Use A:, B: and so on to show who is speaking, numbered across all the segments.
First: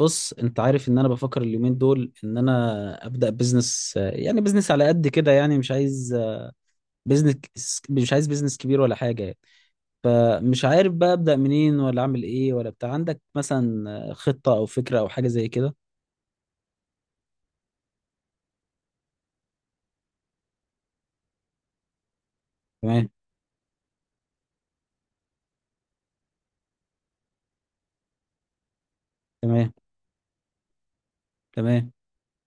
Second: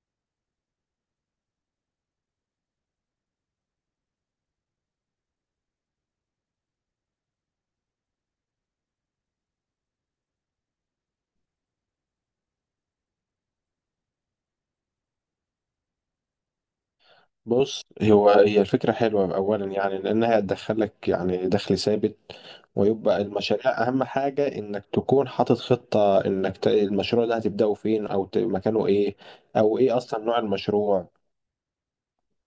A: بص انت عارف ان انا بفكر اليومين دول ان انا ابدا بزنس، يعني بزنس على قد كده. يعني بزنس مش عايز بزنس كبير ولا حاجه يعني. فمش عارف بقى ابدا منين، ولا اعمل ايه ولا بتاع. عندك مثلا خطه او فكره او حاجه زي كده؟
B: بص، هي الفكرة حلوة أولا، يعني لأنها هتدخلك يعني دخل ثابت.
A: تمام.
B: ويبقى المشاريع أهم حاجة إنك تكون حاطط خطة، إنك المشروع ده هتبدأه فين، أو مكانه إيه،
A: تمام.
B: أو إيه أصلا نوع المشروع.
A: تمام.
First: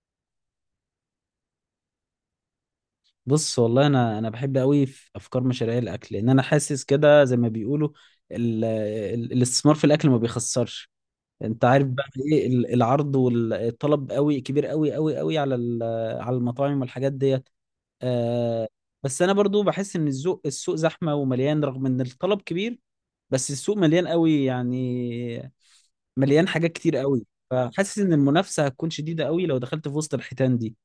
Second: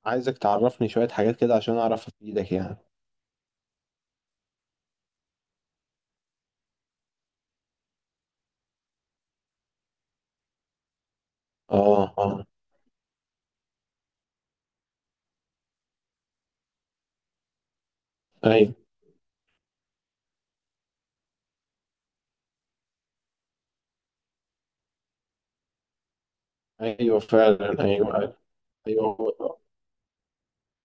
B: عايزك تعرفني شوية حاجات كده عشان أعرف أفيدك يعني.
A: بص، والله انا بحب قوي في افكار مشاريع الاكل، لان انا حاسس كده زي ما بيقولوا الاستثمار في الاكل ما بيخسرش. انت عارف بقى
B: آه آه.
A: ايه، العرض والطلب قوي كبير قوي قوي قوي على على المطاعم والحاجات ديت. آه
B: أيوه.
A: بس انا برضو بحس ان السوق زحمه ومليان، رغم ان الطلب كبير. بس السوق مليان قوي يعني، مليان حاجات كتير
B: أيوه
A: قوي،
B: فعلا،
A: فحاسس ان
B: أيوه.
A: المنافسه هتكون شديده قوي لو
B: أيوه.
A: دخلت في وسط الحيتان دي.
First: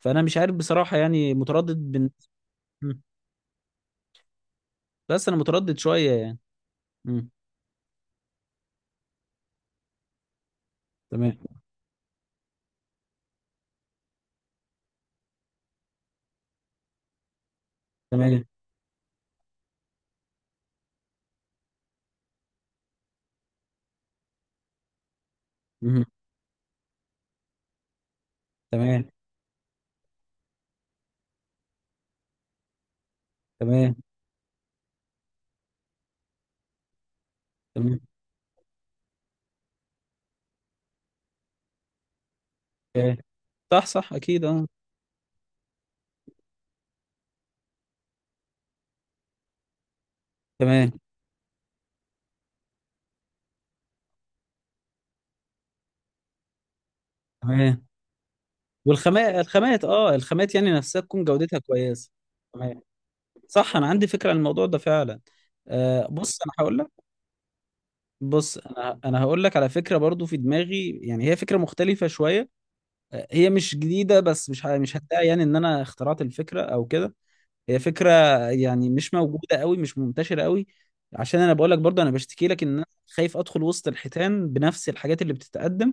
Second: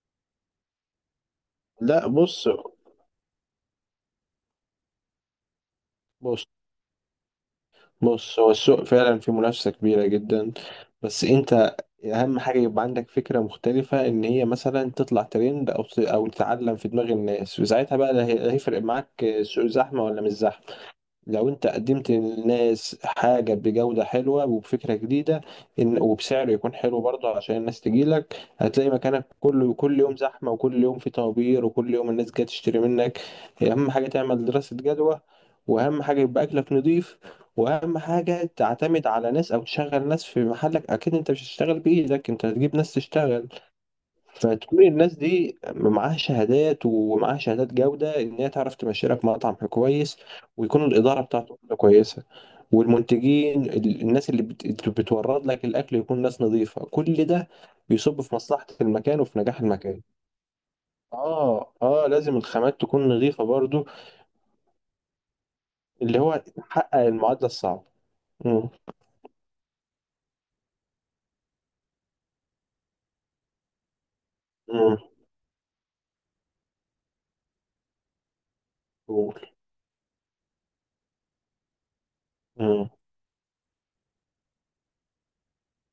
A: فانا مش عارف بصراحه، يعني متردد
B: لا، بص
A: مم. بس انا متردد شويه يعني. مم.
B: بص هو السوق فعلا فيه منافسة كبيرة جدا، بس
A: تمام.
B: انت اهم حاجة يبقى عندك فكرة مختلفة، ان هي مثلا تطلع ترند، او او تتعلم في دماغ الناس، وساعتها بقى لا
A: تمام.
B: لا هيفرق معاك السوق زحمة ولا مش زحمة. لو انت قدمت للناس حاجة بجودة حلوة وبفكرة جديدة، ان
A: مم.
B: وبسعر يكون حلو برضه عشان الناس تجيلك، هتلاقي
A: تمام.
B: مكانك كله كل يوم زحمة، وكل يوم في طوابير، وكل يوم الناس جاية تشتري منك. اهم
A: تمام.
B: حاجة تعمل دراسة جدوى، واهم حاجة يبقى اكلك نضيف، واهم
A: تمام.
B: حاجة تعتمد على ناس او تشغل ناس في محلك. اكيد انت مش هتشتغل بايدك، انت هتجيب ناس
A: تمام.
B: تشتغل.
A: صح، صح، اكيد، اه.
B: فتكون الناس دي معاها شهادات، ومعاها شهادات جودة إن هي تعرف تمشي لك مطعم كويس، ويكون
A: تمام.
B: الإدارة بتاعته كويسة. والمنتجين الناس اللي بتورد لك الأكل يكون ناس نظيفة، كل ده
A: تمام.
B: بيصب في مصلحة المكان
A: والخامات،
B: وفي نجاح المكان.
A: الخامات يعني نفسها تكون جودتها
B: آه آه،
A: كويسه.
B: لازم الخامات
A: تمام.
B: تكون نظيفة
A: صح
B: برضو.
A: انا عندي فكره عن الموضوع ده فعلا.
B: اللي هو
A: بص انا هقول لك.
B: تحقق المعادلة الصعبة.
A: بص،
B: مم.
A: انا هقول لك على فكره برضو في دماغي. يعني هي فكره مختلفه شويه. هي مش جديده، بس مش
B: مم.
A: هدعي يعني ان انا اخترعت الفكره او كده. هي فكره يعني مش
B: قول.
A: موجوده قوي، مش منتشره قوي. عشان انا بقول لك برضو، انا بشتكي لك ان انا
B: مم.
A: خايف ادخل وسط الحيتان بنفس الحاجات اللي بتتقدم.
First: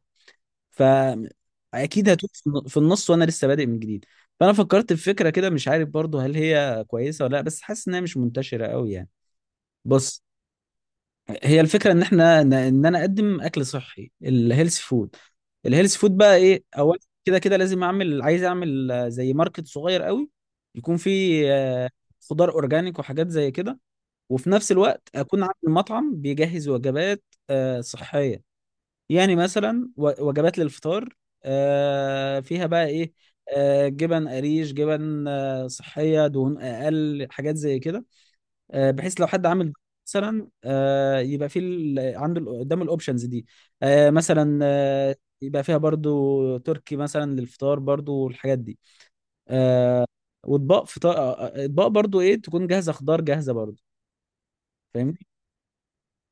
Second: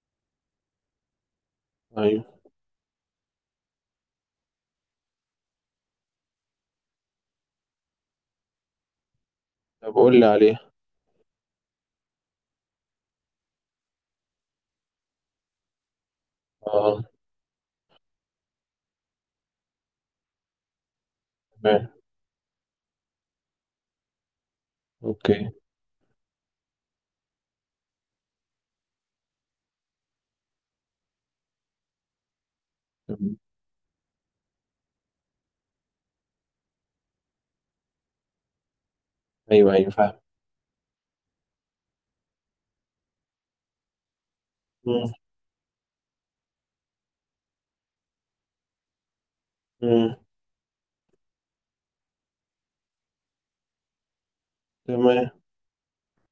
A: فاكيد
B: أيوه.
A: هتوه في النص، وانا لسه بادئ من جديد. فانا فكرت في فكره كده، مش عارف برضو هل هي كويسه ولا لا، بس حاسس انها مش منتشره قوي يعني.
B: طب قول
A: بص،
B: لي عليه.
A: هي الفكره ان انا اقدم اكل صحي، الهيلث فود. الهيلث فود بقى ايه؟ اول
B: آه.
A: كده كده لازم عايز اعمل، زي ماركت صغير قوي، يكون فيه
B: تمام.
A: خضار اورجانيك وحاجات زي كده. وفي نفس الوقت اكون
B: أوكي.
A: عامل مطعم بيجهز وجبات صحيه. يعني مثلا وجبات للفطار، فيها بقى ايه؟
B: تمام.
A: جبن قريش، جبن صحية، دهون اقل، حاجات زي كده. بحيث لو حد عامل
B: أيوه أيوه فاهم.
A: مثلا، يبقى عنده قدام الاوبشنز دي. مثلا
B: مم.
A: يبقى فيها برضو تركي مثلا للفطار برضو، والحاجات دي. آه،
B: مم.
A: واطباق فطار، اطباق برضو ايه تكون جاهزة، خضار جاهزة برضو. فاهمني؟
B: تمام.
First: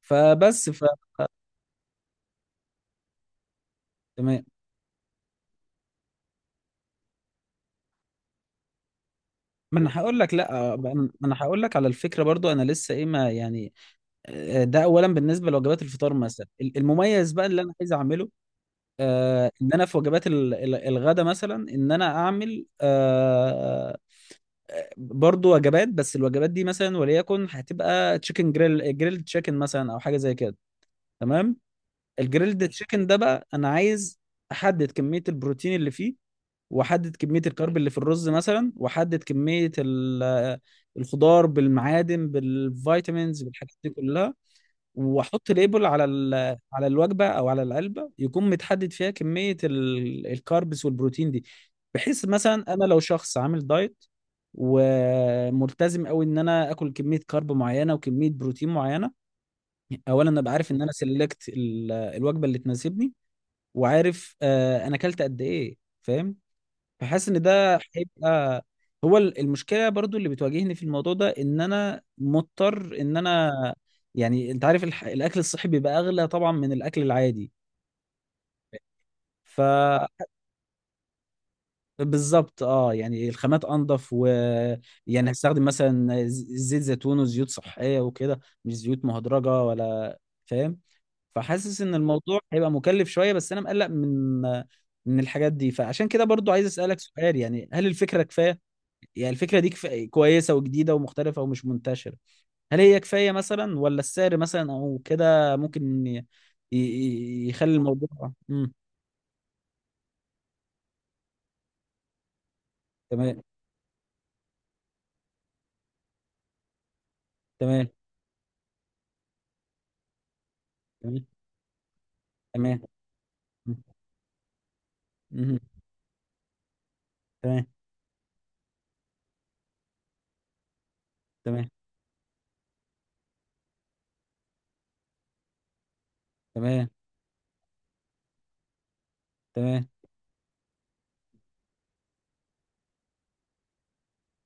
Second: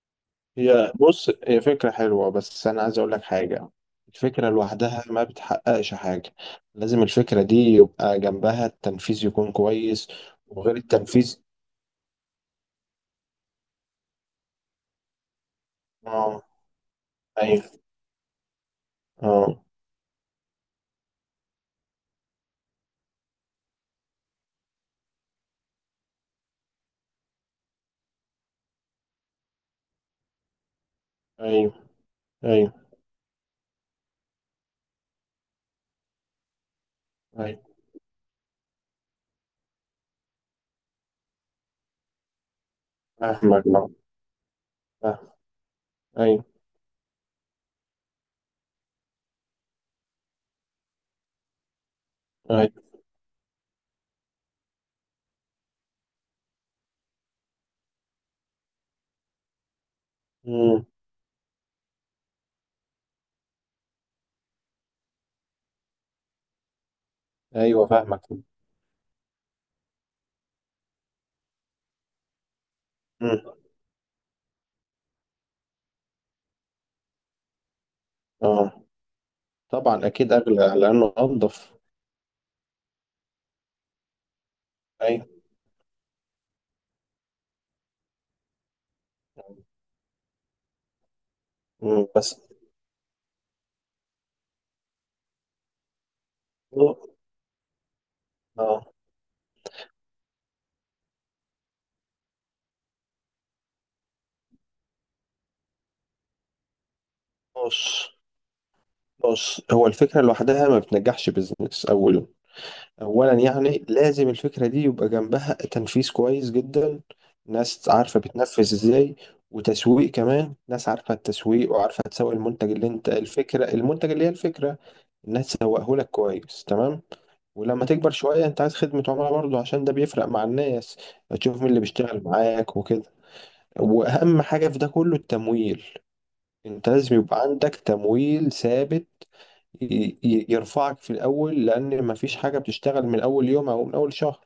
A: فبس ف
B: بص، هي فكرة حلوة، بس أنا عايز أقول لك حاجة.
A: تمام.
B: الفكرة لوحدها ما بتحققش حاجة. لازم الفكرة دي يبقى جنبها التنفيذ يكون
A: ما انا
B: كويس.
A: هقول لك، لا،
B: وغير
A: ما انا
B: التنفيذ.
A: هقول لك على الفكره برضو. انا لسه ايه ما يعني. ده اولا بالنسبه لوجبات الفطار
B: اه.
A: مثلا. المميز بقى اللي
B: أيوه.
A: انا عايز اعمله،
B: اه.
A: ان انا في وجبات الغدا مثلا، ان انا اعمل برضو وجبات، بس الوجبات دي مثلا وليكن هتبقى تشيكن جريل، جريل تشيكن مثلا، او حاجه زي كده. تمام.
B: أيوه.
A: الجريلد
B: أيوه.
A: تشيكن ده بقى انا عايز احدد كميه البروتين اللي فيه، واحدد كميه
B: أيوه
A: الكارب اللي في الرز مثلا، واحدد كميه الخضار بالمعادن بالفيتامينز
B: فاهمك.
A: بالحاجات
B: اه.
A: دي كلها.
B: فاهم.
A: واحط ليبل على
B: أيوه.
A: على الوجبه او على العلبه، يكون متحدد فيها كميه الكاربس والبروتين دي. بحيث مثلا
B: أيوه.
A: انا لو شخص عامل دايت وملتزم قوي ان انا اكل كميه كارب معينه وكميه بروتين معينه، اولا ابقى عارف ان
B: مم.
A: انا سلكت الوجبه اللي تناسبني، وعارف انا اكلت قد ايه. فاهم؟ فحاسس ان ده
B: أيوه فاهمك.
A: هيبقى. هو المشكله برضو اللي بتواجهني في الموضوع ده ان انا مضطر ان
B: مم.
A: انا يعني انت عارف الاكل الصحي بيبقى اغلى طبعا من الاكل العادي،
B: اه،
A: ف
B: طبعا أكيد أغلى لأنه أنضف.
A: بالظبط اه. يعني الخامات انضف
B: أيوه.
A: يعني هستخدم مثلا زيت زيتون وزيوت صحيه وكده، مش زيوت مهدرجه ولا. فاهم؟ فحاسس ان
B: مم.
A: الموضوع
B: بس
A: هيبقى مكلف شويه، بس انا مقلق من الحاجات دي. فعشان كده برضو عايز
B: اه
A: اسالك سؤال، يعني هل الفكره كفايه؟
B: آه،
A: يعني الفكرة دي كويسة وجديدة ومختلفة ومش منتشرة، هل هي كفاية مثلا؟ ولا السعر مثلا أو كده ممكن يخلي
B: بص
A: الموضوع؟
B: بص هو الفكرة لوحدها ما بتنجحش بيزنس أولا. اولا
A: تمام.
B: يعني لازم الفكره دي يبقى جنبها تنفيذ كويس جدا.
A: تمام.
B: ناس عارفه بتنفذ ازاي، وتسويق كمان، ناس عارفه
A: تمام.
B: التسويق وعارفه تسوق المنتج
A: تمام.
B: اللي انت الفكره، المنتج اللي هي الفكره، الناس
A: امم.
B: تسوقه لك كويس تمام.
A: تمام.
B: ولما تكبر شويه انت عايز خدمه عملاء برضه، عشان ده بيفرق مع الناس. تشوف مين
A: تمام.
B: اللي بيشتغل معاك وكده. واهم حاجه في ده كله التمويل.
A: تمام.
B: انت لازم يبقى عندك تمويل ثابت
A: تمام.
B: يرفعك في الاول، لان مفيش حاجه بتشتغل من اول يوم او من اول شهر.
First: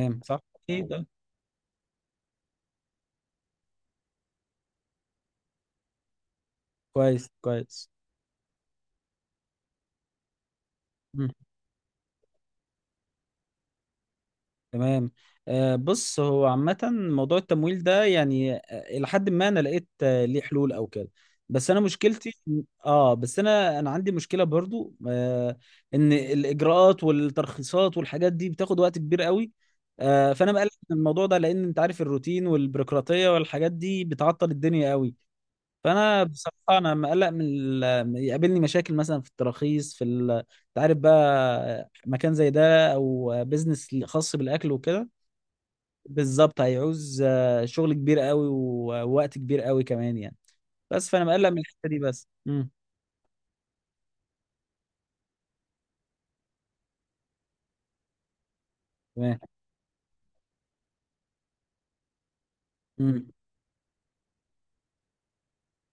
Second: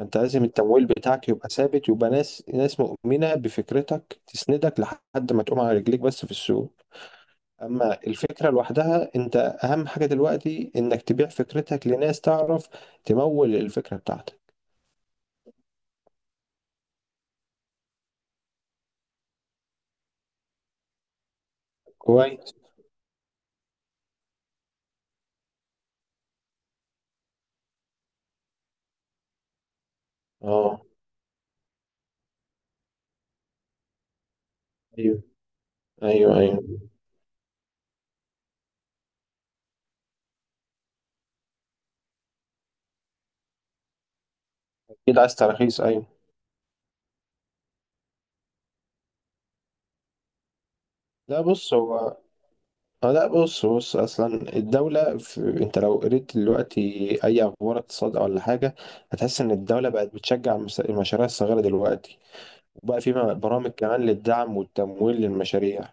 B: انت
A: صح.
B: لازم التمويل
A: أكيد. آه.
B: بتاعك يبقى ثابت، يبقى ناس مؤمنة بفكرتك تسندك لحد ما تقوم على رجليك بس في السوق.
A: كويس. كويس.
B: اما الفكرة لوحدها، انت اهم حاجة دلوقتي انك تبيع
A: مم.
B: فكرتك لناس تعرف تمول الفكرة بتاعتك.
A: تمام. بص، هو عامة موضوع التمويل ده يعني، إلى حد ما أنا لقيت ليه حلول أو كده. بس أنا مشكلتي،
B: كويس.
A: بس أنا عندي مشكلة برضو إن الإجراءات والترخيصات والحاجات دي بتاخد وقت كبير قوي. فأنا مقلق
B: اه.
A: من الموضوع ده، لأن أنت عارف الروتين والبيروقراطية والحاجات دي بتعطل الدنيا قوي.
B: ايوه.
A: فأنا
B: ايوه.
A: بصراحة
B: ايوه
A: أنا مقلق من يقابلني مشاكل مثلا في التراخيص، أنت عارف بقى مكان زي ده أو بيزنس خاص بالأكل وكده.
B: اكيد عايز تراخيص ايوه.
A: بالظبط. هيعوز شغل كبير قوي ووقت كبير قوي كمان يعني. بس فانا
B: لا
A: مقلق من
B: بص
A: الحته دي
B: هو.
A: بس.
B: اه لا بص اصلا الدولة انت لو قريت دلوقتي اي اخبار اقتصاد ولا حاجة،
A: تمام.
B: هتحس ان الدولة بقت بتشجع المشاريع الصغيرة دلوقتي. وبقى في
A: امم.
B: برامج كمان للدعم والتمويل للمشاريع.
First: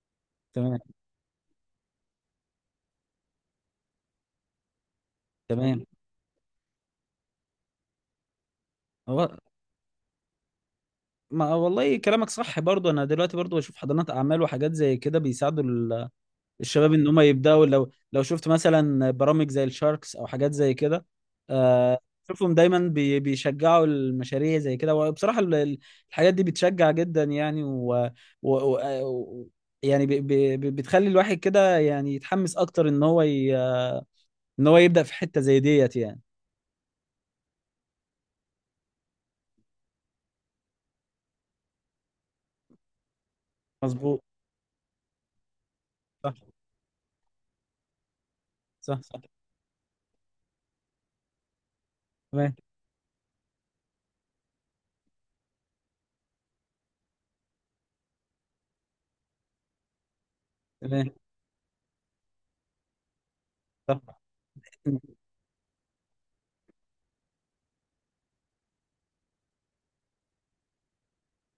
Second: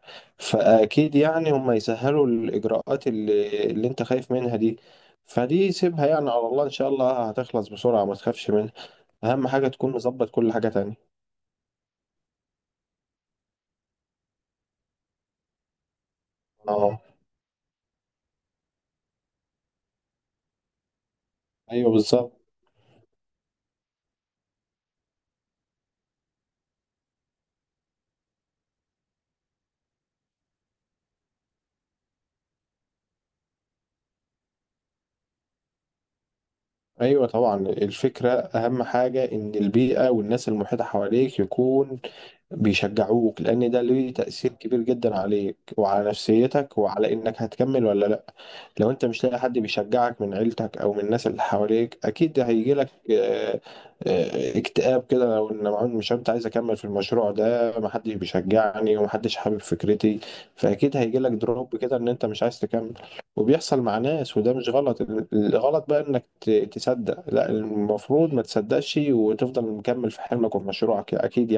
A: تمام.
B: فأكيد يعني هم يسهلوا الإجراءات اللي أنت خايف منها دي. فدي
A: تمام.
B: سيبها يعني على الله، إن شاء الله هتخلص بسرعة، ما تخافش منها.
A: هو
B: أهم حاجة تكون مظبط كل حاجة تانية.
A: ما والله كلامك صح برضه. انا دلوقتي برضه بشوف حضانات اعمال وحاجات زي كده بيساعدوا الشباب
B: أه.
A: ان هم يبداوا. لو شفت مثلا برامج زي الشاركس او حاجات زي كده،
B: أيوه
A: آه،
B: بالظبط.
A: شوفهم دايما بيشجعوا المشاريع زي كده. وبصراحة الحاجات دي بتشجع جدا يعني، و, و آه، و- يعني بتخلي الواحد كده يعني يتحمس اكتر ان هو ان هو يبدأ في حتة زي ديت يعني.
B: أيوه طبعا، الفكرة أهم حاجة إن البيئة والناس المحيطة حواليك يكون بيشجعوك، لان ده ليه
A: مظبوط.
B: تأثير كبير جدا عليك وعلى
A: صح.
B: نفسيتك وعلى انك هتكمل ولا لا. لو
A: صح.
B: انت
A: صح.
B: مش لاقي حد بيشجعك من عيلتك او من الناس اللي حواليك، اكيد
A: تمام.
B: هيجي لك اكتئاب كده، لو ان معون مش انت عايز اكمل في المشروع ده، محدش بيشجعني ومحدش حابب فكرتي، فاكيد
A: تمام.
B: هيجي لك دروب كده ان انت مش عايز تكمل. وبيحصل مع
A: صح.
B: ناس، وده مش غلط. الغلط بقى انك تصدق. لا، المفروض ما تصدقش وتفضل مكمل في حلمك وفي مشروعك اكيد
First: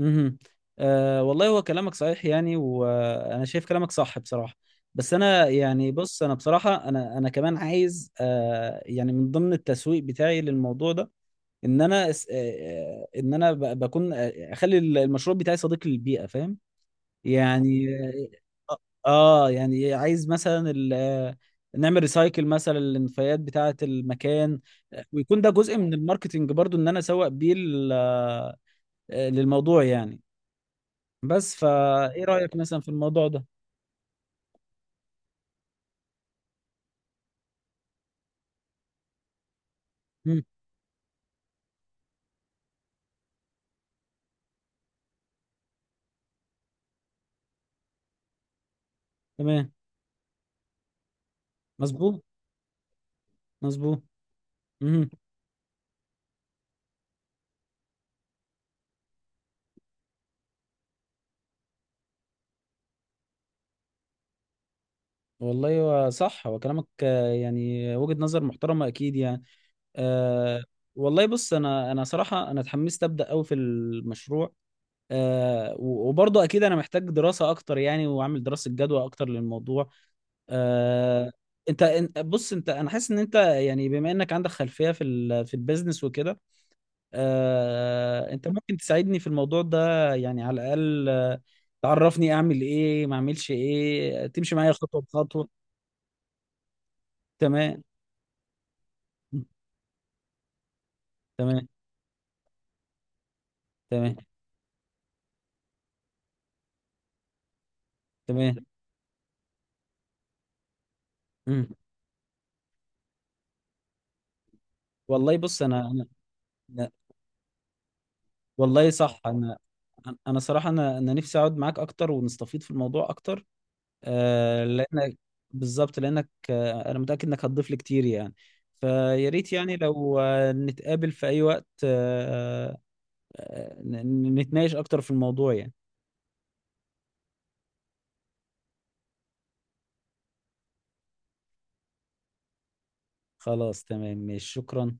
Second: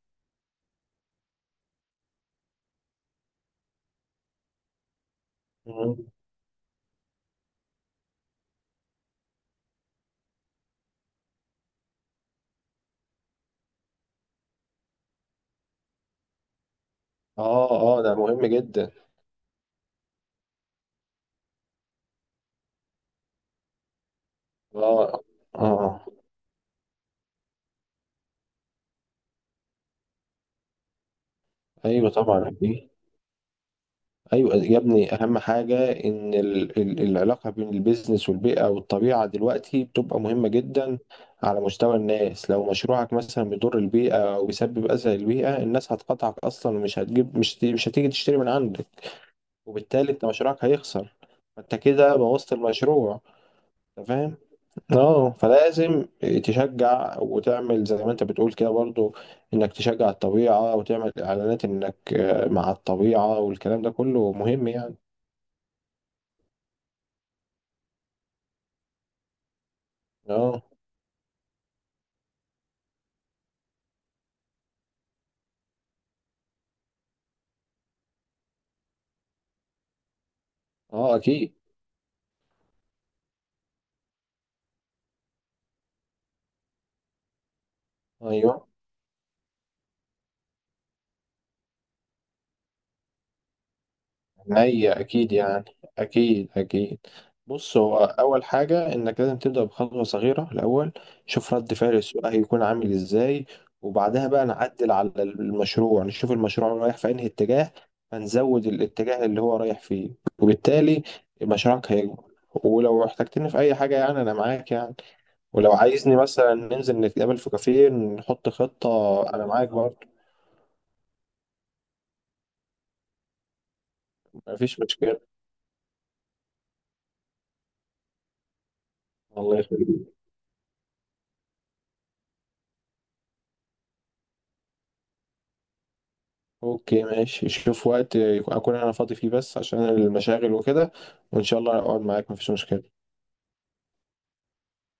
A: امم. أه، والله هو كلامك صحيح يعني، وانا شايف كلامك صح بصراحه. بس انا يعني،
B: يعني.
A: بص انا بصراحه، انا كمان عايز يعني من ضمن التسويق بتاعي للموضوع ده ان انا بكون اخلي المشروع بتاعي صديق للبيئه. فاهم
B: اه.
A: يعني؟
B: اه ده مهم
A: اه.
B: جدا.
A: يعني عايز مثلا نعمل ريسايكل مثلا للنفايات بتاعه المكان.
B: اه. اه.
A: ويكون ده جزء من
B: آه.
A: الماركتينج برضو، ان انا اسوق بيه للموضوع يعني. بس
B: ايوه
A: فايه
B: طبعا
A: رأيك مثلا في
B: أكيد.
A: الموضوع ده؟
B: ايوه يا ابني، اهم حاجه ان ال العلاقه بين البيزنس والبيئه والطبيعه دلوقتي بتبقى
A: مم.
B: مهمه جدا. على مستوى الناس، لو مشروعك مثلا بيضر البيئه او بيسبب اذى للبيئه، الناس هتقطعك اصلا، ومش هتجيب، مش هتيجي تشتري من عندك.
A: تمام.
B: وبالتالي انت مشروعك هيخسر، فانت كده
A: مظبوط.
B: بوظت المشروع.
A: مظبوط.
B: انت فاهم؟
A: مم.
B: اه، فلازم تشجع وتعمل زي ما انت بتقول كده برضو، انك تشجع الطبيعة وتعمل اعلانات انك مع الطبيعة، والكلام ده كله مهم يعني.
A: والله هو صح، هو كلامك يعني وجهة نظر محترمة اكيد يعني.
B: اه.
A: أه، والله بص، انا صراحة انا اتحمست ابدا قوي في المشروع. أه، وبرضه اكيد انا محتاج دراسة اكتر يعني، واعمل دراسة جدوى اكتر للموضوع.
B: اه
A: أه.
B: اكيد.
A: انت، بص انت، انا حاسس ان انت يعني بما انك عندك خلفية في في البيزنس وكده، انت
B: ايوه.
A: ممكن تساعدني في الموضوع ده. يعني على الاقل تعرفني اعمل ايه ما اعملش ايه، تمشي معايا
B: هي
A: خطوه
B: أكيد
A: بخطوه.
B: يعني. أكيد أكيد. بص
A: تمام.
B: هو أول حاجة إنك لازم
A: مم.
B: تبدأ بخطوة صغيرة الأول. شوف
A: تمام.
B: رد فعل السوق هيكون عامل إزاي،
A: تمام.
B: وبعدها بقى نعدل على المشروع، نشوف المشروع رايح في أنهي اتجاه،
A: تمام.
B: فنزود الاتجاه اللي هو رايح فيه. وبالتالي
A: مم.
B: مشروعك هيكبر. ولو احتجتني في أي حاجة يعني، أنا معاك يعني.
A: والله بص،
B: ولو عايزني مثلا
A: أنا-
B: ننزل نتقابل في كافيه نحط
A: والله صح،
B: خطة، أنا
A: انا
B: معاك برضه.
A: انا صراحه انا نفسي اقعد معاك اكتر، ونستفيد في الموضوع اكتر. آه،
B: مفيش
A: لانك
B: مشكلة.
A: بالظبط، لانك انا متاكد انك هتضيف لي كتير يعني. فيا ريت
B: الله
A: يعني
B: يخليك.
A: لو نتقابل في اي وقت. نتناقش اكتر في الموضوع يعني.
B: اوكي ماشي، شوف وقت اكون انا فاضي فيه، بس عشان المشاغل وكده، وان شاء الله اقعد معاك، مفيش مشكلة.
A: خلاص. تمام. ماشي. شكرا.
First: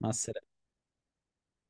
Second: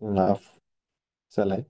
A: مع السلامة.
B: العفو. سلام.